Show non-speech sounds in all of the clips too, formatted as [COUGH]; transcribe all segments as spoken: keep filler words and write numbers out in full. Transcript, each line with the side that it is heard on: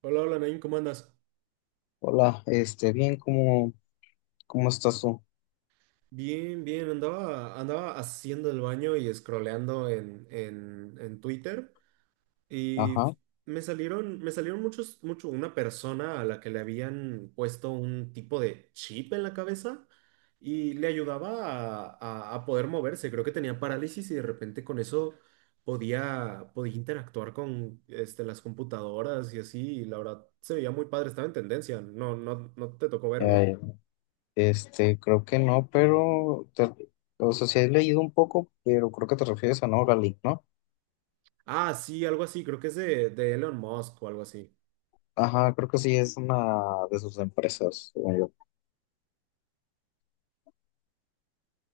right: Hola, hola Nain, ¿cómo andas?
left: Hola, este, bien, ¿cómo, cómo estás tú?
right: Bien, bien, andaba, andaba haciendo el baño y scrolleando en, en, en Twitter y
left: Ajá,
right: me salieron, me salieron muchos, mucho una persona a la que le habían puesto un tipo de chip en la cabeza y le ayudaba a, a- a poder moverse. Creo que tenía parálisis y de repente con eso podía, podía interactuar con este, las computadoras y así. Y la verdad se veía muy padre, estaba en tendencia. No, no, ¿no te tocó
left: ya,
right: verlo?
left: ya. Este, creo que no, pero, te- o sea, sí he leído un poco, pero creo que te refieres a Neuralink, ¿no?
right: Ah, sí, algo así, creo que es de, de Elon Musk o algo así.
left: Ajá, creo que sí, es una de sus empresas, según yo.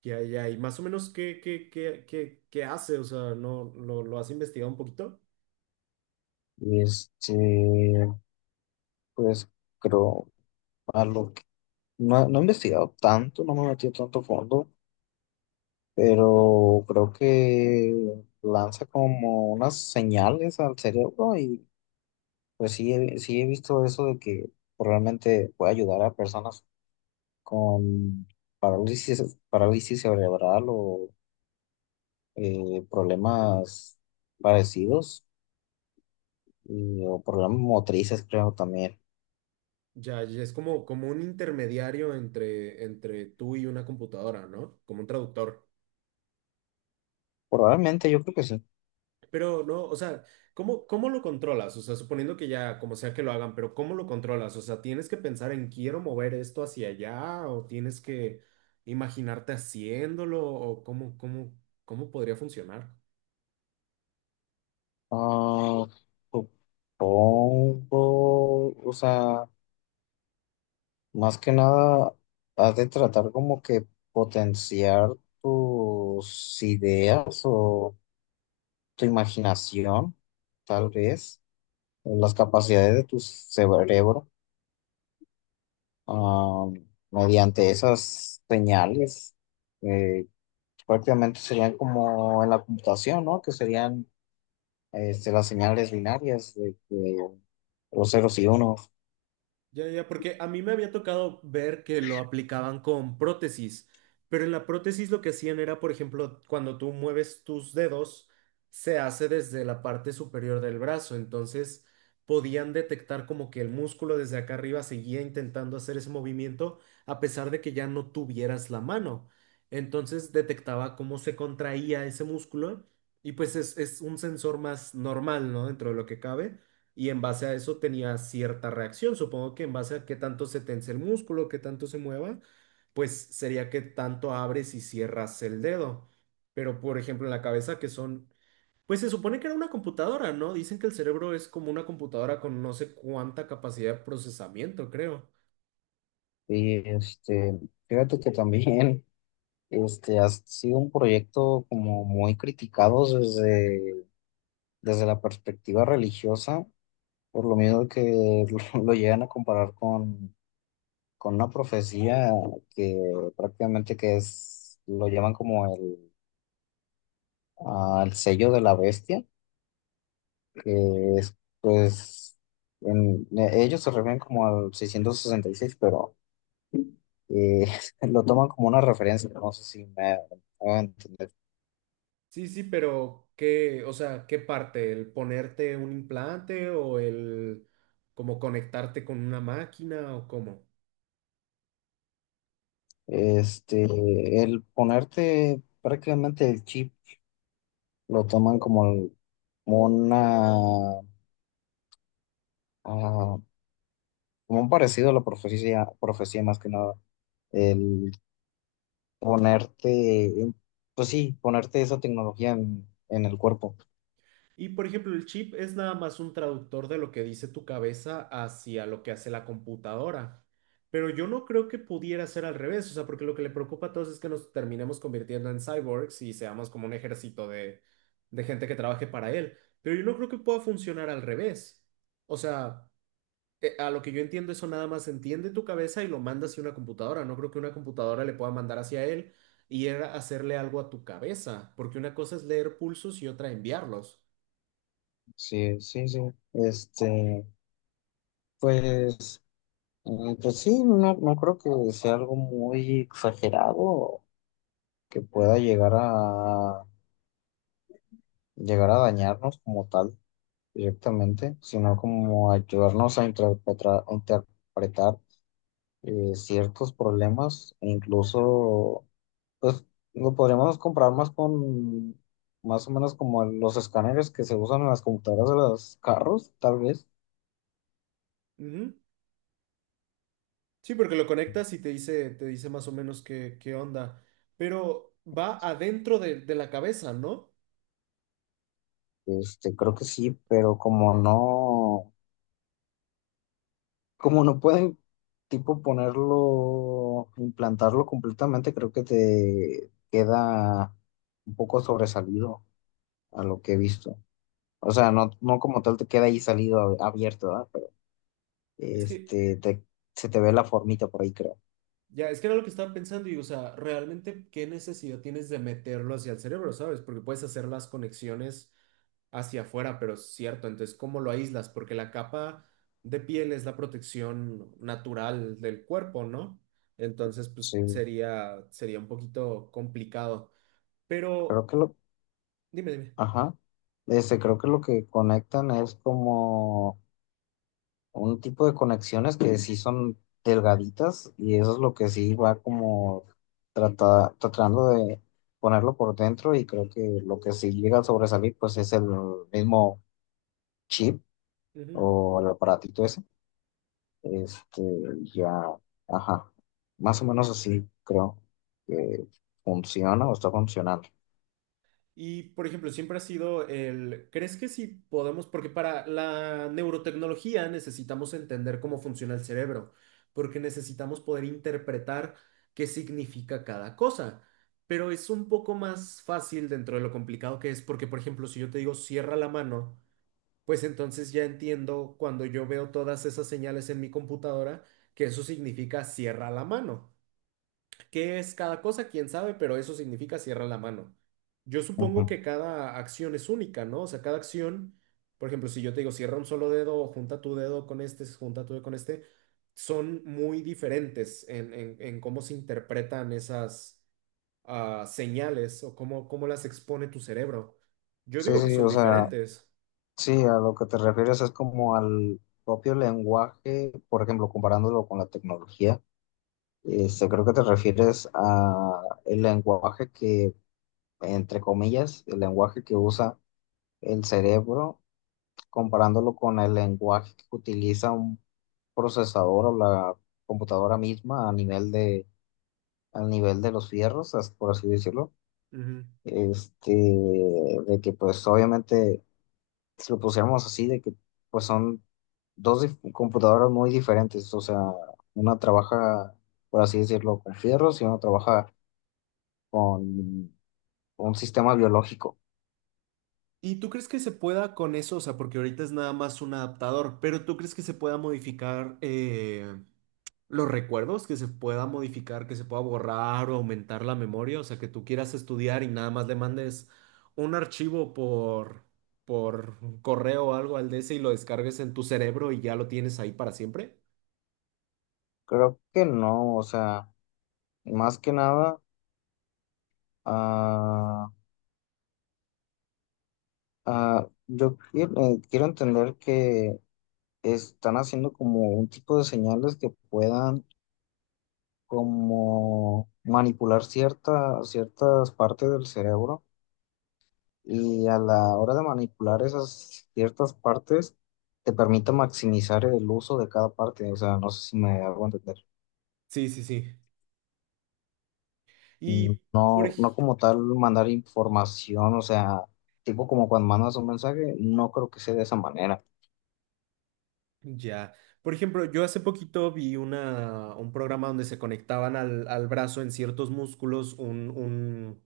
right: Ya, ya, y más o menos qué, qué, qué, qué, qué hace, o sea, no lo, lo has investigado un poquito.
left: Este, pues, creo, a lo que, No, no he investigado tanto, no me he metido tanto fondo, pero creo que lanza como unas señales al cerebro. Pues sí, he- sí he visto eso de que realmente puede ayudar a personas con parálisis, parálisis cerebral o eh, problemas parecidos y- o problemas motrices, creo también.
right: Ya, ya es como, como un intermediario entre, entre tú y una computadora, ¿no? Como un traductor.
left: Probablemente, yo creo que sí.
right: Pero no, o sea, ¿cómo, cómo lo controlas? O sea, suponiendo que ya, como sea que lo hagan, pero ¿cómo lo controlas? O sea, ¿tienes que pensar en quiero mover esto hacia allá? ¿O tienes que imaginarte haciéndolo? ¿O cómo, cómo, cómo podría funcionar?
left: Ah, Supongo, o sea, más que nada, has de tratar como que potenciar tus ideas o tu imaginación, tal vez. Las capacidades de tu cerebro, ah, mediante esas señales, eh, prácticamente serían como en la computación, ¿no? Que serían, este, las señales binarias de, de los ceros y unos.
right: Ya, ya, porque a mí me había tocado ver que lo aplicaban con prótesis, pero en la prótesis lo que hacían era, por ejemplo, cuando tú mueves tus dedos, se hace desde la parte superior del brazo, entonces podían detectar como que el músculo desde acá arriba seguía intentando hacer ese movimiento a pesar de que ya no tuvieras la mano. Entonces detectaba cómo se contraía ese músculo y pues es, es un sensor más normal, ¿no? Dentro de lo que cabe y en base a eso tenía cierta reacción. Supongo que en base a qué tanto se tense el músculo, qué tanto se mueva, pues sería que tanto abres y cierras el dedo. Pero por ejemplo en la cabeza que son, pues se supone que era una computadora, ¿no? Dicen que el cerebro es como una computadora con no sé cuánta capacidad de procesamiento, creo.
left: Y este, fíjate que también, este, ha sido un proyecto como muy criticado desde, desde la perspectiva religiosa, por lo mismo que [LAUGHS] lo, llegan a comparar con una profecía que prácticamente que es, lo llaman como el, ah, el sello de la bestia, que es, pues, en- e, ellos se refieren como al seiscientos sesenta y seis, pero eh, [LAUGHS] lo toman como una referencia, no sé si me voy a entender.
right: Sí, sí, pero ¿qué, o sea, qué parte? ¿El ponerte un implante o el como conectarte con una máquina o cómo?
left: Este, el ponerte prácticamente el chip, lo toman como, el- como una, ah, como un parecido a la profecía, profecía más que nada. El ponerte, en- pues sí, ponerte esa tecnología en, en el cuerpo.
right: Y por ejemplo, el chip es nada más un traductor de lo que dice tu cabeza hacia lo que hace la computadora. Pero yo no creo que pudiera ser al revés, o sea, porque lo que le preocupa a todos es que nos terminemos convirtiendo en cyborgs y seamos como un ejército de, de gente que trabaje para él. Pero yo no creo que pueda funcionar al revés. O sea, eh, a lo que yo entiendo, eso nada más entiende tu cabeza y lo manda hacia una computadora. No creo que una computadora le pueda mandar hacia él y él hacerle algo a tu cabeza, porque una cosa es leer pulsos y otra enviarlos.
left: Sí, sí, sí. Este, pues, mm, pues sí, no, no creo que sea algo muy exagerado que pueda llegar a llegar a dañarnos como tal directamente, sino como ayudarnos a interpretar, interpretar eh, ciertos problemas, e incluso, pues lo podríamos comparar más con, más o menos como los escáneres que se usan en las computadoras de los carros, tal vez.
right: Ujú. Sí, porque lo conectas y te dice, te dice más o menos qué, qué onda. Pero va adentro de, de la cabeza, ¿no?
left: Este, creo que sí, pero como no, como no pueden, tipo, ponerlo, implantarlo completamente, creo que te queda un poco sobresalido a lo que he visto. O sea, no, no como tal te queda ahí salido abierto, ¿verdad?
right: Es que,
left: Este, te- Se te ve la formita por ahí, creo.
right: ya, es que era lo que estaba pensando y, o sea, realmente, ¿qué necesidad tienes de meterlo hacia el cerebro, ¿sabes? Porque puedes hacer las conexiones hacia afuera, pero es cierto, entonces, ¿cómo lo aíslas? Porque la capa de piel es la protección natural del cuerpo, ¿no? Entonces, pues
left: Sí,
right: sería, sería un poquito complicado.
left: creo
right: Pero,
left: que lo,
right: dime, dime.
left: ajá. Este, creo que lo que conectan es como un tipo de conexiones que sí son delgaditas y eso es lo que sí va como trata- tratando de ponerlo por dentro, y creo que lo que sí llega a sobresalir pues es el mismo chip
right: Ujú.
left: o el aparatito ese. Este, ya, ajá. Más o menos así creo que funciona o está funcionando.
right: Y, por ejemplo, siempre ha sido el, ¿crees que sí podemos? Porque para la neurotecnología necesitamos entender cómo funciona el cerebro, porque necesitamos poder interpretar qué significa cada cosa. Pero es un poco más fácil dentro de lo complicado que es, porque, por ejemplo, si yo te digo cierra la mano, pues entonces ya entiendo cuando yo veo todas esas señales en mi computadora que eso significa cierra la mano. ¿Qué es cada cosa? ¿Quién sabe? Pero eso significa cierra la mano. Yo supongo
left: Ujú.
right: que cada acción es única, ¿no? O sea, cada acción, por ejemplo, si yo te digo cierra un solo dedo, o junta tu dedo con este, junta tu dedo con este, son muy diferentes en, en- en cómo se interpretan esas ah, señales o cómo, cómo las expone tu cerebro. Yo
left: Sí,
right: digo que
left: sí,
right: son
left: o sea,
right: diferentes.
left: sí, a lo que te refieres es como al propio lenguaje, por ejemplo, comparándolo con la tecnología, este, creo que te refieres a el lenguaje que, entre comillas, el lenguaje que usa el cerebro, comparándolo con el lenguaje que utiliza un procesador o la computadora misma a nivel de, al nivel de los fierros, as- por así decirlo,
right: Ujú.
left: este, de que pues obviamente si lo pusiéramos así, de que pues son dos dif- computadoras muy diferentes, o sea, una trabaja, por así decirlo, con fierros y una trabaja con un sistema biológico.
right: ¿Y tú crees que se pueda con eso? O sea, porque ahorita es nada más un adaptador, pero ¿tú crees que se pueda modificar? Eh, los recuerdos que se pueda modificar, que se pueda borrar o aumentar la memoria, o sea, que tú quieras estudiar y nada más le mandes un archivo por, por correo o algo al D S y lo descargues en tu cerebro y ya lo tienes ahí para siempre.
left: Creo que no, o sea, más que nada, ah, ah, yo quiero, eh, quiero entender que están haciendo como un tipo de señales que puedan como manipular cierta, ciertas partes del cerebro, y a la hora de manipular esas ciertas partes, te permite maximizar el uso de cada parte. O sea, no sé si me hago entender.
right: Sí, sí, sí.
left: Mm,
right: Y por,
left: no, no
right: ej-
left: como tal mandar información, o sea, tipo como cuando mandas un mensaje, no creo que sea de esa manera.
right: ya. Por ejemplo, yo hace poquito vi una, un programa donde se conectaban al, al brazo en ciertos músculos un, un-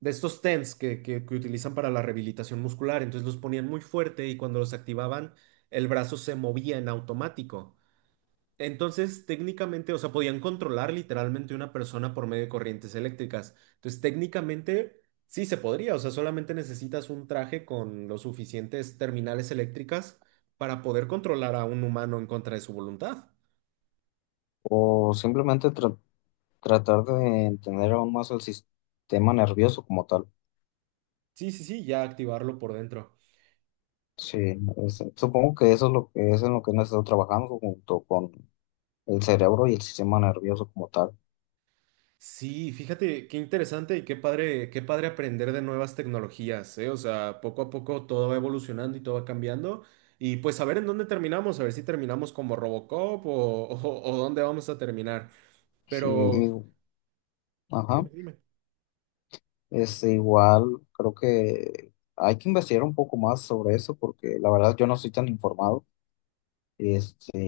right: de estos T E N S que, que, que utilizan para la rehabilitación muscular. Entonces los ponían muy fuerte y cuando los activaban, el brazo se movía en automático. Entonces, técnicamente, o sea, podían controlar literalmente una persona por medio de corrientes eléctricas. Entonces, técnicamente, sí se podría. O sea, solamente necesitas un traje con los suficientes terminales eléctricas para poder controlar a un humano en contra de su voluntad.
left: O simplemente tra- tratar de entender aún más el sistema nervioso como tal.
right: Sí, sí, sí, ya activarlo por dentro.
left: Sí, es- supongo que eso es lo que es en lo que hemos estado trabajando junto con el cerebro y el sistema nervioso como tal.
right: Sí, fíjate qué interesante y qué padre, qué padre aprender de nuevas tecnologías, ¿eh? O sea, poco a poco todo va evolucionando y todo va cambiando. Y pues a ver en dónde terminamos, a ver si terminamos como Robocop o, [LAUGHS] o, o dónde vamos a terminar.
left: Sí,
right: Pero
left: y-
right: dime,
left: ajá.
right: dime.
left: Este, igual creo que hay que investigar un poco más sobre eso porque la verdad yo no estoy tan informado. Este,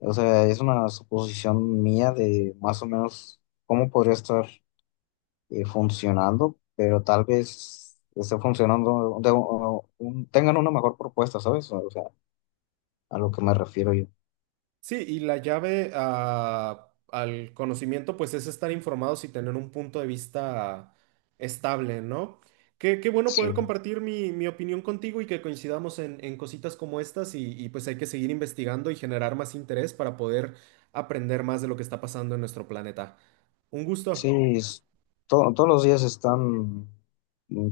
left: o sea, es una suposición mía de más o menos cómo podría estar eh, funcionando, pero tal vez esté funcionando, de- o- un- tengan una mejor propuesta, ¿sabes? O sea, a lo que me refiero yo.
right: Sí, y la llave a- al conocimiento, pues es estar informados y tener un punto de vista estable, ¿no? Qué, qué bueno poder
left: Sí,
right: compartir mi, mi opinión contigo y que coincidamos en, en cositas como estas y, y pues hay que seguir investigando y generar más interés para poder aprender más de lo que está pasando en nuestro planeta. Un
left: sí,
right: gusto.
left: es- to- todos los días están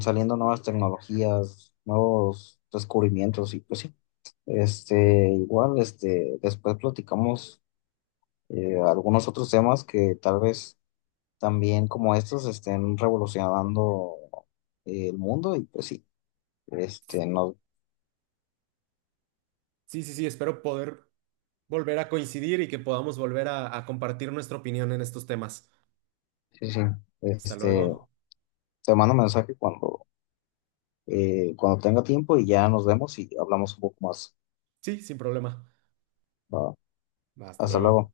left: saliendo nuevas tecnologías, nuevos descubrimientos y pues sí. Este, igual, este, después platicamos eh, algunos otros temas que tal vez también como estos estén revolucionando eh, el mundo, y pues sí, este, no,
right: Sí, sí, sí, espero poder volver a coincidir y que podamos volver a a compartir nuestra opinión en estos temas.
left: sí, sí,
right: Hasta
left: este,
right: luego.
left: te mando mensaje cuando, eh, cuando tenga tiempo y ya nos vemos y hablamos un poco más.
right: Sí, sin problema.
left: Va.
right: Hasta
left: Hasta
right: luego.
left: luego.